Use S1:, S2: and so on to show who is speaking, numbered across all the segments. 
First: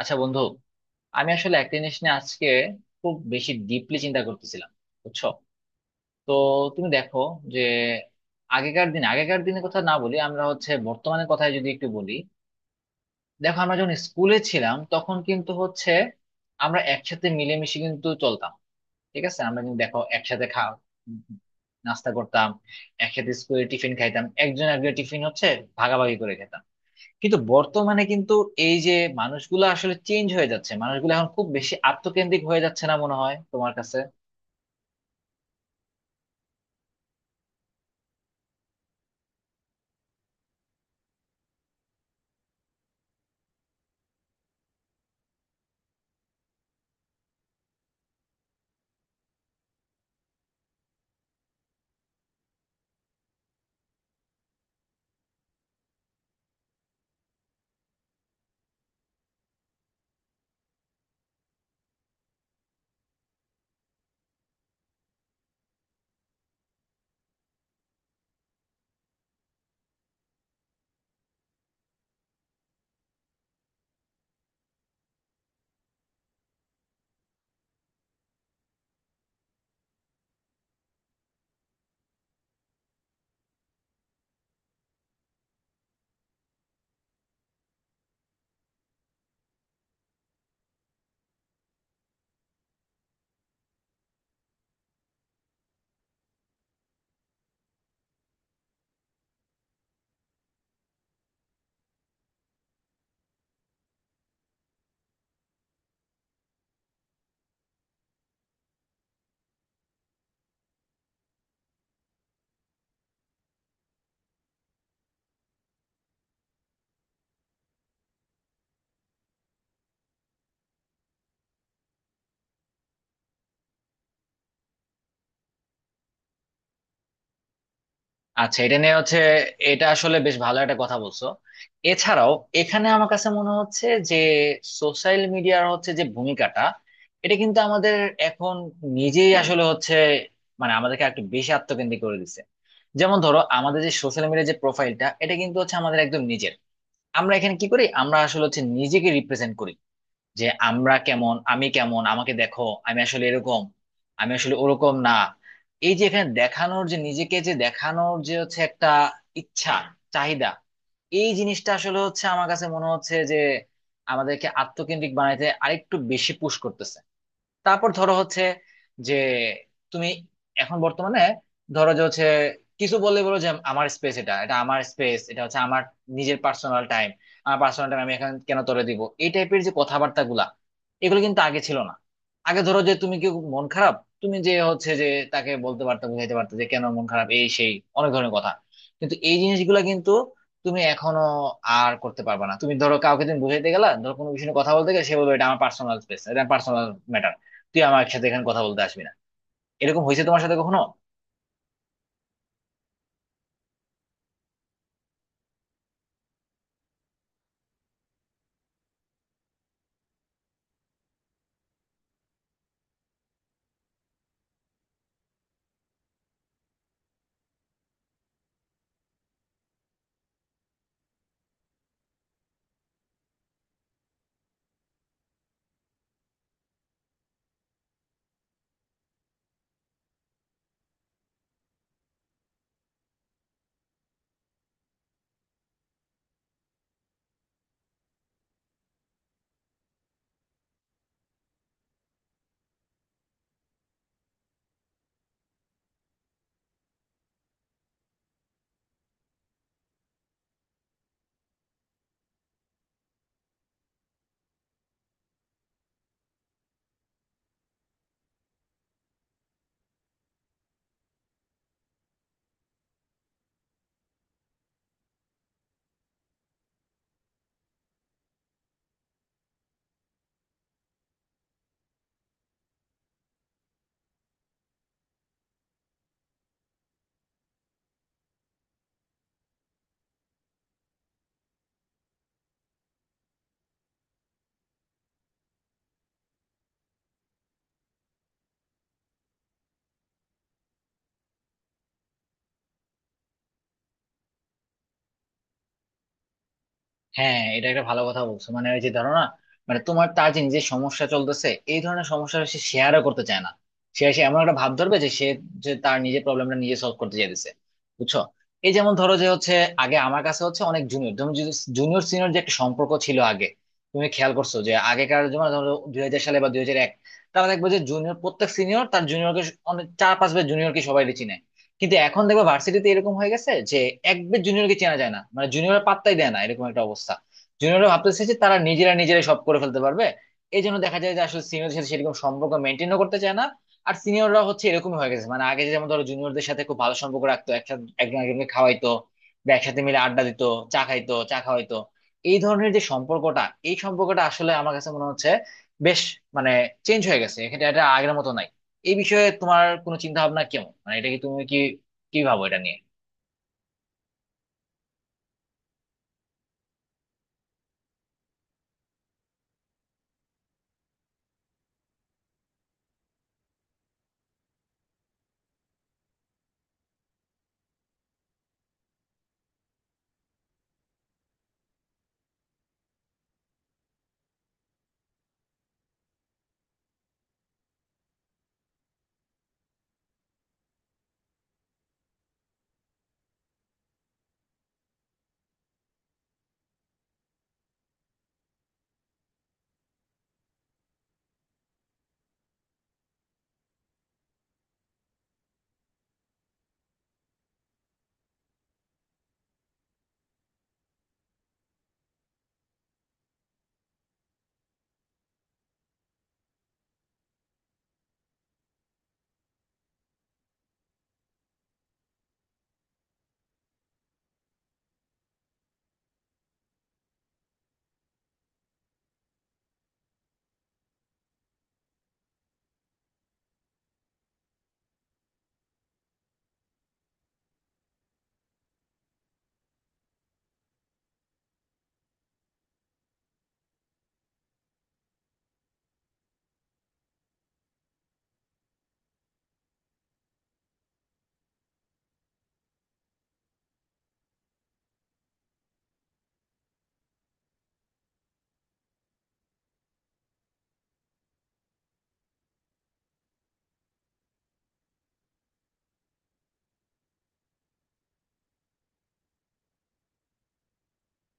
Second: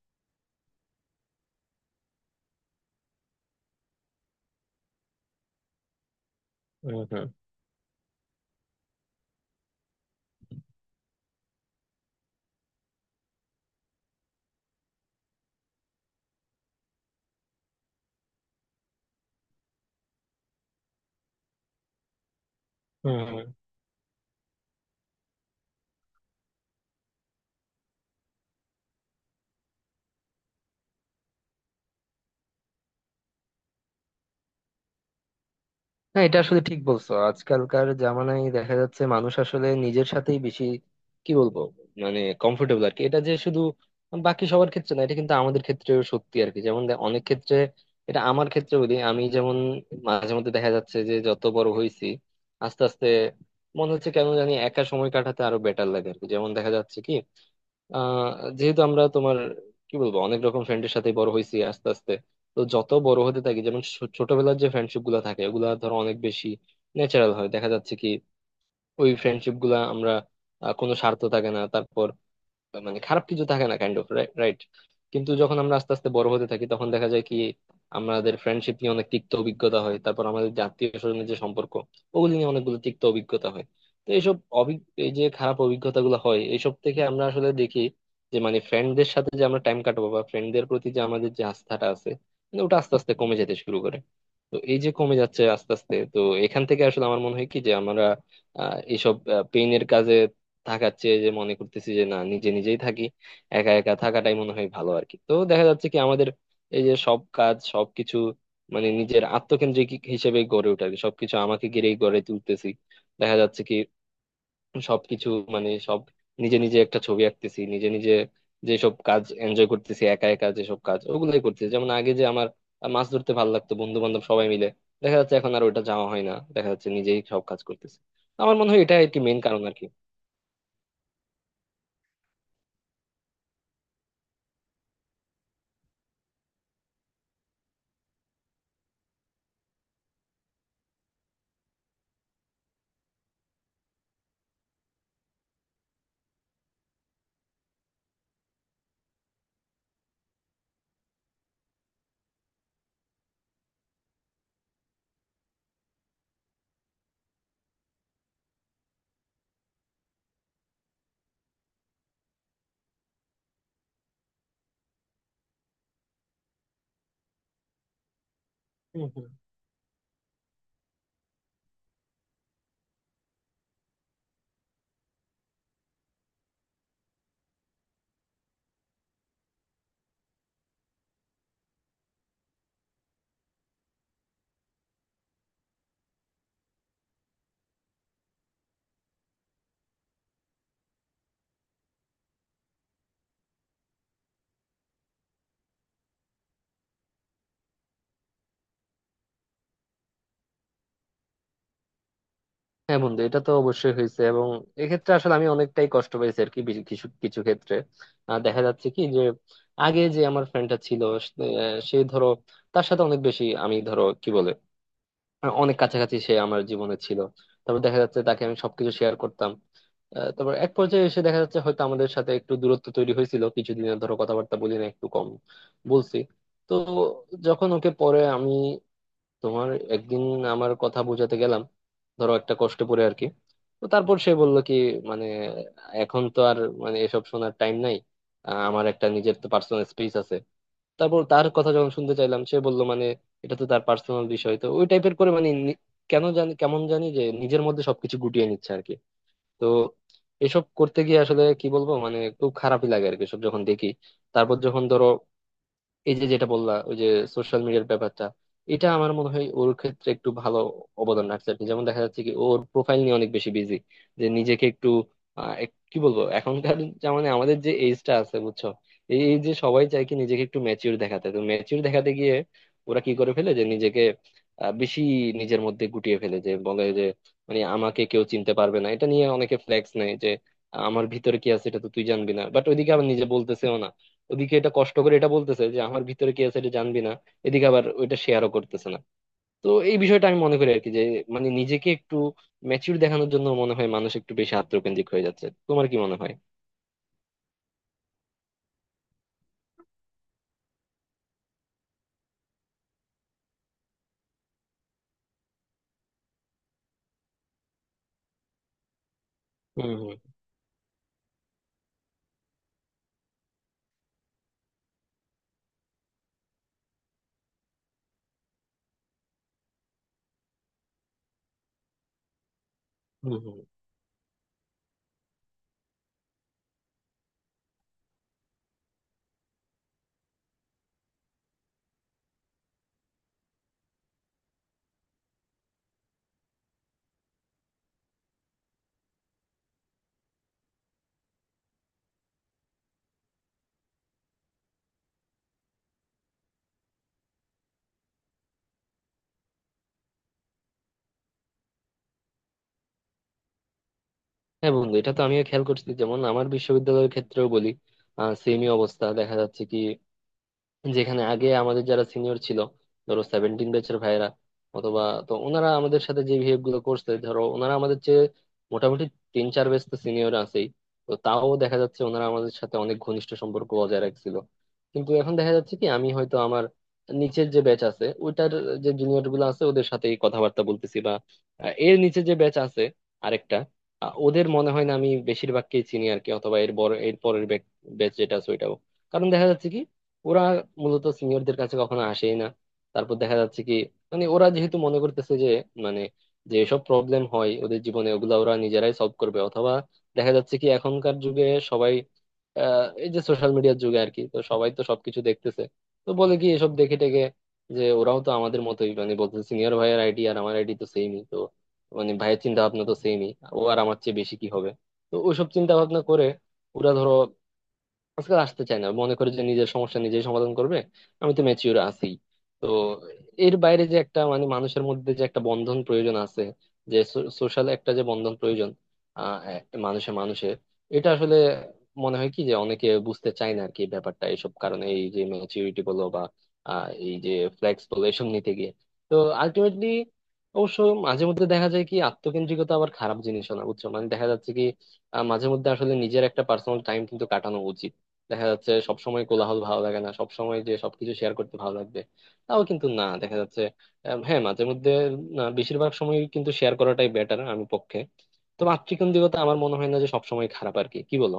S1: আচ্ছা বন্ধু, আমি আসলে একটা জিনিস নিয়ে আজকে খুব বেশি ডিপলি চিন্তা করতেছিলাম, বুঝছো? তো তুমি
S2: হম
S1: দেখো
S2: হম
S1: যে আগেকার দিনের কথা না বলি, আমরা হচ্ছে বর্তমানের কথাই যদি একটু বলি। দেখো, আমরা যখন স্কুলে ছিলাম তখন কিন্তু হচ্ছে আমরা একসাথে মিলেমিশে কিন্তু চলতাম। ঠিক আছে, আমরা কিন্তু দেখো একসাথে খাওয়া নাস্তা করতাম, একসাথে
S2: হম।
S1: স্কুলে টিফিন খাইতাম, একজন একজন টিফিন হচ্ছে ভাগাভাগি করে খেতাম। কিন্তু বর্তমানে কিন্তু এই যে মানুষগুলো আসলে চেঞ্জ হয়ে যাচ্ছে, মানুষগুলো এখন খুব বেশি আত্মকেন্দ্রিক হয়ে যাচ্ছে না মনে হয় তোমার কাছে?
S2: না, এটা আসলে ঠিক বলছো। আজকালকার জামানায় দেখা যাচ্ছে মানুষ আসলে নিজের সাথেই বেশি কি বলবো, মানে কমফোর্টেবল আর কি। এটা যে শুধু বাকি সবার ক্ষেত্রে না, এটা কিন্তু আমাদের ক্ষেত্রেও সত্যি আর কি। যেমন অনেক ক্ষেত্রে এটা আমার ক্ষেত্রে বলি, আমি যেমন মাঝে মধ্যে দেখা যাচ্ছে যে যত বড় হয়েছি আস্তে আস্তে মনে হচ্ছে কেন জানি একা সময় কাটাতে আরো বেটার লাগে আর কি। যেমন দেখা যাচ্ছে কি আহ যেহেতু আমরা তোমার কি বলবো অনেক রকম ফ্রেন্ডের সাথে বড় হয়েছি আস্তে আস্তে, তো যত বড় হতে থাকি যেমন ছোটবেলার যে ফ্রেন্ডশিপ গুলা থাকে ওগুলা ধরো অনেক বেশি ন্যাচারাল হয়। দেখা যাচ্ছে কি ওই ফ্রেন্ডশিপ গুলা আমরা কোনো স্বার্থ থাকে না, তারপর মানে খারাপ কিছু থাকে না, কাইন্ড অফ রাইট। কিন্তু যখন আমরা আস্তে আস্তে বড় হতে থাকি তখন দেখা যায় কি আমাদের ফ্রেন্ডশিপ নিয়ে অনেক তিক্ত অভিজ্ঞতা হয়, তারপর আমাদের যে আত্মীয় স্বজনের যে সম্পর্ক ওগুলি নিয়ে অনেকগুলো তিক্ত অভিজ্ঞতা হয়। তো এইসব এই যে খারাপ অভিজ্ঞতা গুলো হয়, এইসব থেকে আমরা আসলে দেখি যে মানে ফ্রেন্ডদের সাথে যে আমরা টাইম কাটাবো বা ফ্রেন্ডদের প্রতি যে আমাদের যে আস্থাটা আছে মানে ওটা আস্তে আস্তে কমে যেতে শুরু করে। তো এই যে কমে যাচ্ছে আস্তে আস্তে, তো এখান থেকে আসলে আমার মনে হয় কি যে আমরা এইসব পেইনের কাজে থাকার চেয়ে যে মনে করতেছি যে না, নিজে নিজেই থাকি, একা একা থাকাটাই মনে হয় ভালো আর কি। তো দেখা যাচ্ছে কি আমাদের এই যে সব কাজ সবকিছু মানে নিজের আত্মকেন্দ্রিক হিসেবে গড়ে ওঠে আর কি, সবকিছু আমাকে ঘিরেই গড়ে তুলতেছি। দেখা যাচ্ছে কি সবকিছু মানে সব নিজে নিজে একটা ছবি আঁকতেছি নিজে নিজে, যেসব কাজ এনজয় করতেছি একা একা, যেসব কাজ ওগুলাই করতেছি। যেমন আগে যে আমার মাছ ধরতে ভালো লাগতো বন্ধু বান্ধব সবাই মিলে, দেখা যাচ্ছে এখন আর ওটা যাওয়া হয় না, দেখা যাচ্ছে নিজেই সব কাজ করতেছি। আমার
S1: আচ্ছা,
S2: মনে
S1: এটা
S2: হয়
S1: নিয়ে
S2: এটা
S1: হচ্ছে
S2: একটি মেইন কারণ আর
S1: এটা
S2: কি।
S1: আসলে বেশ ভালো একটা কথা বলছো। এছাড়াও এখানে আমার কাছে মনে হচ্ছে যে সোশ্যাল মিডিয়ার হচ্ছে যে ভূমিকাটা, এটা কিন্তু আমাদের এখন নিজেই আসলে হচ্ছে মানে আমাদেরকে একটু বেশি আত্মকেন্দ্রিক করে দিচ্ছে। যেমন ধরো, আমাদের যে সোশ্যাল মিডিয়ার যে প্রোফাইলটা, এটা কিন্তু হচ্ছে আমাদের একদম নিজের। আমরা এখানে কি করি? আমরা আসলে হচ্ছে নিজেকে রিপ্রেজেন্ট করি যে আমরা কেমন, আমি কেমন, আমাকে দেখো, আমি আসলে এরকম, আমি আসলে ওরকম না। এই যে এখানে দেখানোর যে নিজেকে, যে দেখানোর যে হচ্ছে একটা ইচ্ছা, চাহিদা, এই জিনিসটা আসলে হচ্ছে আমার কাছে মনে হচ্ছে যে আমাদেরকে আত্মকেন্দ্রিক বানাইতে আরেকটু বেশি পুশ করতেছে। তারপর ধরো হচ্ছে
S2: হুম
S1: যে
S2: হুম।
S1: তুমি এখন বর্তমানে ধরো যে হচ্ছে কিছু বললে বলো যে আমার স্পেস, এটা এটা আমার স্পেস, এটা হচ্ছে আমার নিজের পার্সোনাল টাইম, আমার পার্সোনাল টাইম আমি এখন কেন তোরে দিব, এই টাইপের যে কথাবার্তা গুলা, এগুলো কিন্তু আগে ছিল না। আগে ধরো যে তুমি, কেউ মন খারাপ, তুমি যে হচ্ছে যে তাকে বলতে পারতো, বুঝাইতে পারতো যে কেন মন খারাপ, এই সেই অনেক ধরনের কথা। কিন্তু এই জিনিসগুলা কিন্তু তুমি এখনো আর করতে পারবে না। তুমি ধরো কাউকে তুমি বুঝাইতে গেলা, ধরো কোনো বিষয়ে কথা বলতে গেলে, সে বলবে এটা আমার পার্সোনাল স্পেস, এটা পার্সোনাল ম্যাটার, তুই আমার সাথে এখানে কথা বলতে আসবি না। এরকম হয়েছে তোমার সাথে কখনো?
S2: হ্যাঁ বন্ধু, এটা তো অবশ্যই হয়েছে, এবং এক্ষেত্রে আসলে আমি অনেকটাই কষ্ট পেয়েছি আর কি। কিছু কিছু ক্ষেত্রে দেখা যাচ্ছে কি যে আগে যে আমার ফ্রেন্ডটা ছিল সে সে ধরো তার সাথে অনেক বেশি আমি ধরো কি বলে অনেক কাছাকাছি সে আমার জীবনে ছিল। তারপর দেখা যাচ্ছে তাকে আমি সবকিছু শেয়ার করতাম। তারপর এক পর্যায়ে এসে দেখা যাচ্ছে হয়তো আমাদের সাথে একটু দূরত্ব তৈরি হয়েছিল, কিছুদিনের ধরো কথাবার্তা বলি না, একটু কম বলছি। তো যখন ওকে পরে আমি তোমার একদিন আমার কথা বোঝাতে গেলাম, ধরো একটা কষ্ট করে আর কি, তো তারপর সে বলল কি মানে এখন তো আর মানে এসব শোনার টাইম নাই, আমার একটা নিজের তো পার্সোনাল স্পেস আছে। তারপর তার কথা যখন শুনতে চাইলাম সে বলল মানে এটা তো তার পার্সোনাল বিষয়, তো ওই টাইপের করে মানে কেন জানি কেমন জানি যে নিজের মধ্যে সবকিছু গুটিয়ে নিচ্ছে আর কি। তো এসব করতে গিয়ে আসলে কি বলবো, মানে খুব খারাপই লাগে আর কি সব যখন দেখি। তারপর যখন ধরো এই যে যেটা বললা ওই যে সোশ্যাল মিডিয়ার ব্যাপারটা, এটা আমার মনে হয় ওর ক্ষেত্রে একটু ভালো অবদান রাখছে আর কি। যেমন দেখা যাচ্ছে কি ওর প্রোফাইল নিয়ে অনেক বেশি বিজি যে নিজেকে একটু কি বলবো এখনকার, মানে আমাদের যে এজটা আছে বুঝছো, এই এই যে সবাই চায় কি নিজেকে একটু ম্যাচিউর দেখাতে, তো ম্যাচিউর দেখাতে গিয়ে ওরা কি করে ফেলে যে নিজেকে বেশি নিজের মধ্যে গুটিয়ে ফেলে, যে বলে যে মানে আমাকে কেউ চিনতে পারবে না, এটা নিয়ে অনেকে ফ্লেক্স নেয় যে আমার ভিতরে কি আছে এটা তো তুই জানবি না, বাট ওইদিকে আবার নিজে বলতেছেও না। ওদিকে এটা কষ্ট করে এটা বলতেছে যে আমার ভিতরে কি আছে এটা জানবি না, এদিকে আবার ওইটা শেয়ারও করতেছে না। তো এই বিষয়টা আমি মনে করি আর কি যে মানে নিজেকে একটু ম্যাচিউর দেখানোর জন্য মনে হয় মানুষ একটু বেশি আত্মকেন্দ্রিক হয়ে যাচ্ছে। তোমার কি মনে হয়?
S1: হ্যাঁ, এটা একটা ভালো কথা বলছো। মানে ওই যে ধরো না, মানে তোমার তাজিন যে সমস্যা চলতেছে, এই ধরনের সমস্যা সে শেয়ারও করতে চায় না। সে এসে এমন একটা ভাব ধরবে যে সে, যে তার নিজের প্রবলেমটা নিজে সলভ করতে চাইতেছে, বুঝছো? এই যেমন ধরো যে হচ্ছে
S2: হুম
S1: আগে
S2: হুম।
S1: আমার কাছে হচ্ছে অনেক জুনিয়র, তুমি জুনিয়র সিনিয়র যে একটা সম্পর্ক ছিল আগে, তুমি খেয়াল করছো যে আগেকার যেমন ধরো 2000 সালে বা 2001, তারা দেখবে যে জুনিয়র, প্রত্যেক সিনিয়র তার জুনিয়রকে, অনেক চার পাঁচ বার জুনিয়রকে সবাই চিনে। কিন্তু এখন দেখবে ভার্সিটিতে এরকম হয়ে
S2: হুম
S1: গেছে
S2: হুম।
S1: যে একবার জুনিয়রকে চেনা যায় না, মানে জুনিয়র পাত্তাই দেয় না, এরকম একটা অবস্থা। জুনিয়ররা ভাবতেছে যে তারা নিজেরা নিজেরাই সব করে ফেলতে পারবে। এই জন্য দেখা যায় যে আসলে সিনিয়রদের সাথে সেরকম সম্পর্ক মেনটেনও করতে চায় না। আর সিনিয়ররা হচ্ছে এরকমই হয়ে গেছে, মানে আগে যেমন ধরো জুনিয়রদের সাথে খুব ভালো সম্পর্ক রাখতো, একসাথে একজন একজনকে খাওয়াইতো বা একসাথে মিলে আড্ডা দিত, চা খাইতো, চা খাওয়াইতো। এই ধরনের যে সম্পর্কটা, এই সম্পর্কটা আসলে আমার কাছে মনে হচ্ছে বেশ, মানে চেঞ্জ হয়ে গেছে, এটা এটা আগের মতো নাই। এই বিষয়ে তোমার কোনো চিন্তা ভাবনা কেমন, মানে এটা কি, তুমি কি, কি ভাবো এটা নিয়ে?
S2: হ্যাঁ বন্ধু, এটা তো আমিও খেয়াল করছি। যেমন আমার বিশ্ববিদ্যালয়ের ক্ষেত্রেও বলি, সেমই অবস্থা দেখা যাচ্ছে কি যেখানে আগে আমাদের যারা সিনিয়র ছিল ধরো 17 ব্যাচের ভাইয়েরা অথবা, তো ওনারা আমাদের সাথে যে বিহেভ গুলো করছে ধরো ওনারা আমাদের চেয়ে মোটামুটি 3-4 ব্যাচ তো সিনিয়র আছেই, তো তাও দেখা যাচ্ছে ওনারা আমাদের সাথে অনেক ঘনিষ্ঠ সম্পর্ক বজায় রাখছিল। কিন্তু এখন দেখা যাচ্ছে কি আমি হয়তো আমার নিচের যে ব্যাচ আছে ওইটার যে জুনিয়র গুলো আছে ওদের সাথেই কথাবার্তা বলতেছি, বা এর নিচে যে ব্যাচ আছে আরেকটা, ওদের মনে হয় না আমি বেশিরভাগকেই চিনি আর কি, অথবা এর বড় এর পরের ব্যাচ যেটা আছে ওইটাও। কারণ দেখা যাচ্ছে কি ওরা মূলত সিনিয়রদের কাছে কখনো আসেই না। তারপর দেখা যাচ্ছে কি মানে ওরা যেহেতু মনে করতেছে যে মানে যে সব প্রবলেম হয় ওদের জীবনে ওগুলা ওরা নিজেরাই সলভ করবে, অথবা দেখা যাচ্ছে কি এখনকার যুগে সবাই এই যে সোশ্যাল মিডিয়ার যুগে আর কি, তো সবাই তো সবকিছু দেখতেছে, তো বলে কি এসব দেখে টেকে যে ওরাও তো আমাদের মতোই, মানে বলতেছে সিনিয়র ভাইয়ের আইডি আর আমার আইডি তো সেমই, তো মানে ভাইয়ের চিন্তা ভাবনা তো সেমই, ও আর আমার চেয়ে বেশি কি হবে। তো ওইসব চিন্তা ভাবনা করে ওরা ধরো আজকাল আসতে চায় না, মনে করে যে নিজের সমস্যা নিজেই সমাধান করবে, আমি তো ম্যাচিওর আছি। তো এর বাইরে যে একটা মানে মানুষের মধ্যে যে একটা বন্ধন প্রয়োজন আছে, যে সোশ্যাল একটা যে বন্ধন প্রয়োজন একটা মানুষে মানুষে, এটা আসলে মনে হয় কি যে অনেকে বুঝতে চায় না আর কি ব্যাপারটা, এইসব কারণে এই যে ম্যাচিউরিটি বলো বা এই যে ফ্লেক্স বলো এসব নিতে গিয়ে। তো আলটিমেটলি অবশ্য মাঝে মধ্যে দেখা যায় কি আত্মকেন্দ্রিকতা আবার খারাপ জিনিসও না বুঝছো, মানে দেখা যাচ্ছে কি মাঝে মধ্যে আসলে নিজের একটা পার্সোনাল টাইম কিন্তু কাটানো উচিত। দেখা যাচ্ছে সবসময় কোলাহল ভালো লাগে না, সবসময় যে সবকিছু শেয়ার করতে ভালো লাগবে তাও কিন্তু না দেখা যাচ্ছে। হ্যাঁ মাঝে মধ্যে, না বেশিরভাগ সময় কিন্তু শেয়ার করাটাই বেটার, আমি পক্ষে। তো মাতৃকেন্দ্রিকতা আমার মনে হয় না যে সবসময় খারাপ আর কি, কি বলো?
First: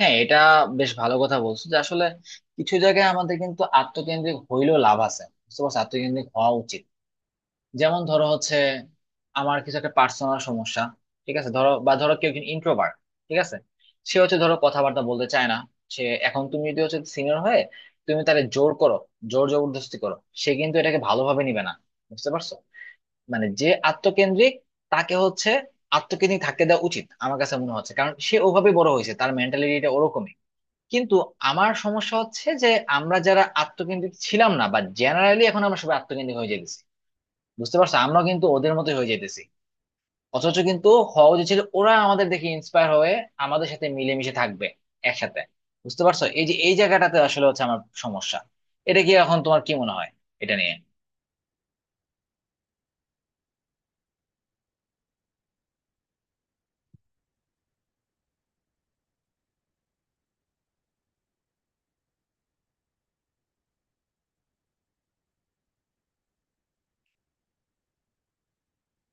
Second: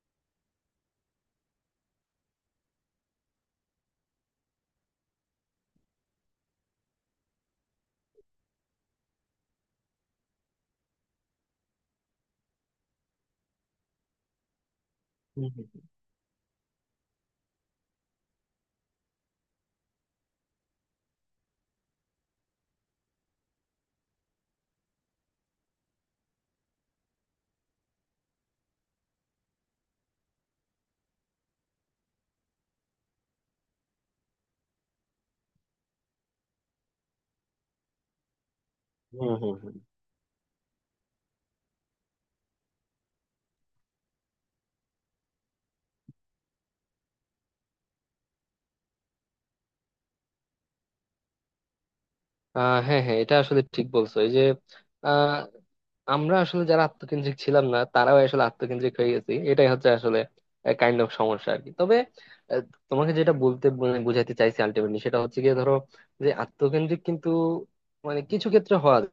S1: হ্যাঁ, এটা বেশ ভালো কথা বলছো যে আসলে কিছু জায়গায় আমাদের কিন্তু আত্মকেন্দ্রিক হইলেও লাভ আছে, বুঝতে পারছো, আত্মকেন্দ্রিক হওয়া উচিত। যেমন ধরো হচ্ছে আমার কিছু একটা পার্সোনাল সমস্যা, ঠিক আছে, ধরো বা ধরো কেউ একজন ইন্ট্রোভার্ট, ঠিক আছে, সে হচ্ছে ধরো কথাবার্তা বলতে চায় না।
S2: হম
S1: সে এখন, তুমি যদি হচ্ছে সিনিয়র হয়ে তুমি তাকে জোর করো, জোর জবরদস্তি করো, সে কিন্তু এটাকে ভালোভাবে নিবে না, বুঝতে পারছো? মানে যে আত্মকেন্দ্রিক, তাকে হচ্ছে আত্মকেন্দ্রিক থাকতে দেওয়া উচিত আমার কাছে মনে হচ্ছে, কারণ সে ওভাবে বড় হয়েছে, তার মেন্টালিটিটা ওরকমই। কিন্তু আমার সমস্যা হচ্ছে যে আমরা যারা আত্মকেন্দ্রিক ছিলাম না বা জেনারেলি, এখন আমরা সবাই আত্মকেন্দ্রিক হয়ে যেতেছি, বুঝতে পারছো, আমরা কিন্তু ওদের মতো হয়ে
S2: হম
S1: যেতেছি।
S2: হম।
S1: অথচ কিন্তু হওয়া উচিত ছিল ওরা আমাদের দেখে ইন্সপায়ার হয়ে আমাদের সাথে মিলেমিশে থাকবে, একসাথে। বুঝতে পারছো, এই যে এই জায়গাটাতে আসলে হচ্ছে আমার সমস্যা। এটা কি, এখন তোমার কি মনে হয় এটা নিয়ে?
S2: হ্যাঁ হ্যাঁ, এটা আসলে ঠিক বলছো। এই যে আহ আমরা আসলে যারা আত্মকেন্দ্রিক ছিলাম না তারাও আসলে আত্মকেন্দ্রিক হয়ে গেছি, এটাই হচ্ছে আসলে কাইন্ড অফ সমস্যা আর কি। তবে আহ, তোমাকে যেটা বলতে মানে বোঝাতে চাইছি আলটিমেটলি সেটা হচ্ছে গিয়ে ধরো যে আত্মকেন্দ্রিক কিন্তু মানে কিছু ক্ষেত্রে হওয়া যায়।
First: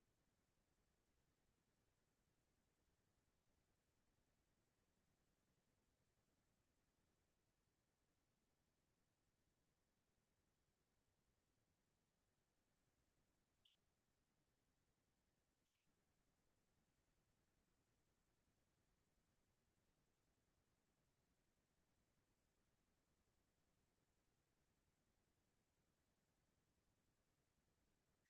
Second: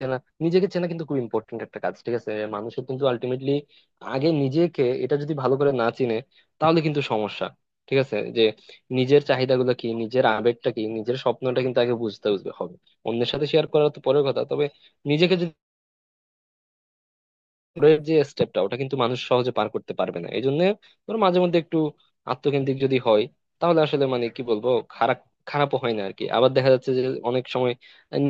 S2: চেনা, নিজেকে চেনা কিন্তু খুব ইম্পর্টেন্ট একটা কাজ, ঠিক আছে মানুষের কিন্তু আলটিমেটলি। আগে নিজেকে এটা যদি ভালো করে না চিনে তাহলে কিন্তু সমস্যা, ঠিক আছে? যে নিজের চাহিদাগুলো কি, নিজের আবেগটা কি, নিজের স্বপ্নটা কিন্তু আগে বুঝতে বুঝতে হবে। অন্যের সাথে শেয়ার করা তো পরের কথা। তবে নিজেকে যদি এর যে স্টেপটা ওটা কিন্তু মানুষ সহজে পার করতে পারবে না, এই জন্য ধরো মাঝে মধ্যে একটু আত্মকেন্দ্রিক যদি হয় তাহলে আসলে মানে কি বলবো, খারাপ, খারাপও হয় না আর কি। আবার দেখা যাচ্ছে যে অনেক সময়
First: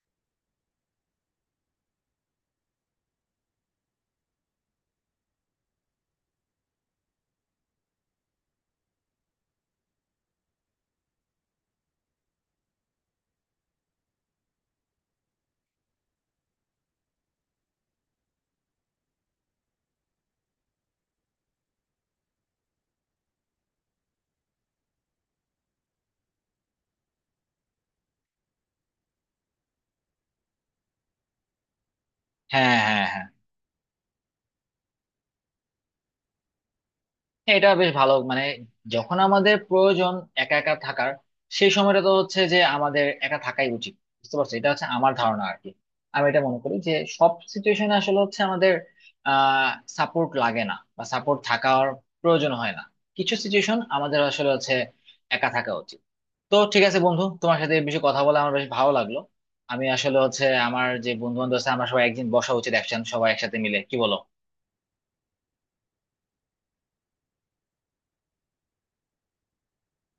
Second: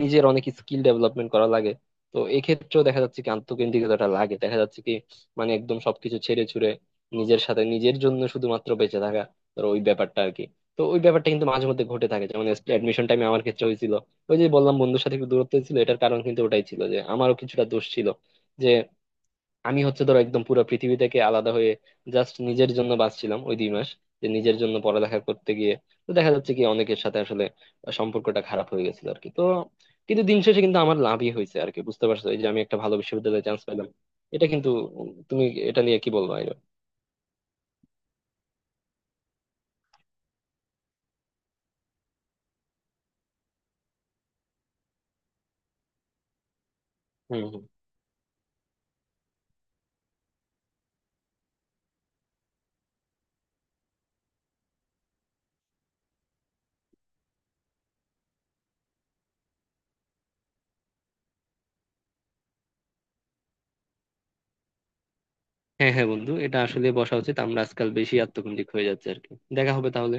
S2: নিজের অনেক স্কিল ডেভেলপমেন্ট করা লাগে, তো এক্ষেত্রেও দেখা যাচ্ছে কি আত্মকেন্দ্রিকতাটা লাগে দেখা যাচ্ছে কি, মানে একদম সবকিছু ছেড়ে ছুড়ে নিজের সাথে নিজের জন্য শুধুমাত্র বেঁচে থাকা ধরো ওই ব্যাপারটা আর কি। তো ওই ব্যাপারটা কিন্তু মাঝে মধ্যে ঘটে থাকে। যেমন অ্যাডমিশন টাইমে আমার ক্ষেত্রে হয়েছিল, ওই যে বললাম বন্ধুর সাথে একটু দূরত্ব ছিল, এটার কারণ কিন্তু ওটাই ছিল, যে আমারও কিছুটা দোষ ছিল যে আমি হচ্ছে ধরো একদম পুরো পৃথিবী থেকে আলাদা হয়ে জাস্ট নিজের জন্য বাঁচছিলাম ওই 2 মাস, যে নিজের জন্য পড়ালেখা করতে গিয়ে। তো দেখা যাচ্ছে কি অনেকের সাথে আসলে সম্পর্কটা খারাপ হয়ে গেছিল আর কি। তো কিন্তু দিন শেষে কিন্তু আমার লাভই হয়েছে আর কি, বুঝতে পারছো, এই যে আমি
S1: হ্যাঁ,
S2: একটা ভালো
S1: হ্যাঁ, হ্যাঁ,
S2: বিশ্ববিদ্যালয়ে চান্স পেলাম। এটা কিন্তু, তুমি এটা নিয়ে কি বলবো আইরো।
S1: হ্যাঁ, এটা বেশ ভালো মানে, যখন আমাদের প্রয়োজন একা একা থাকার, সেই সময়টা তো হচ্ছে যে আমাদের একা থাকাই উচিত। বুঝতে পারছো, এটা হচ্ছে আমার ধারণা আর কি। আমি এটা মনে করি যে সব
S2: হম হম।
S1: সিচুয়েশনে আসলে হচ্ছে আমাদের আহ সাপোর্ট লাগে না বা সাপোর্ট থাকার প্রয়োজন হয় না। কিছু সিচুয়েশন আমাদের আসলে হচ্ছে একা থাকা উচিত। তো ঠিক আছে বন্ধু, তোমার সাথে এই বিষয়ে কথা বলে আমার বেশ ভালো লাগলো। আমি আসলে হচ্ছে আমার যে বন্ধু বান্ধব আছে আমরা সবাই একদিন বসা উচিত, একসাথে সবাই একসাথে মিলে, কি বলো?
S2: হ্যাঁ হ্যাঁ বন্ধু, এটা আসলে বসা উচিত। আমরা আজকাল বেশি আত্মকেন্দ্রিক হয়ে যাচ্ছে আর কি। দেখা হবে তাহলে।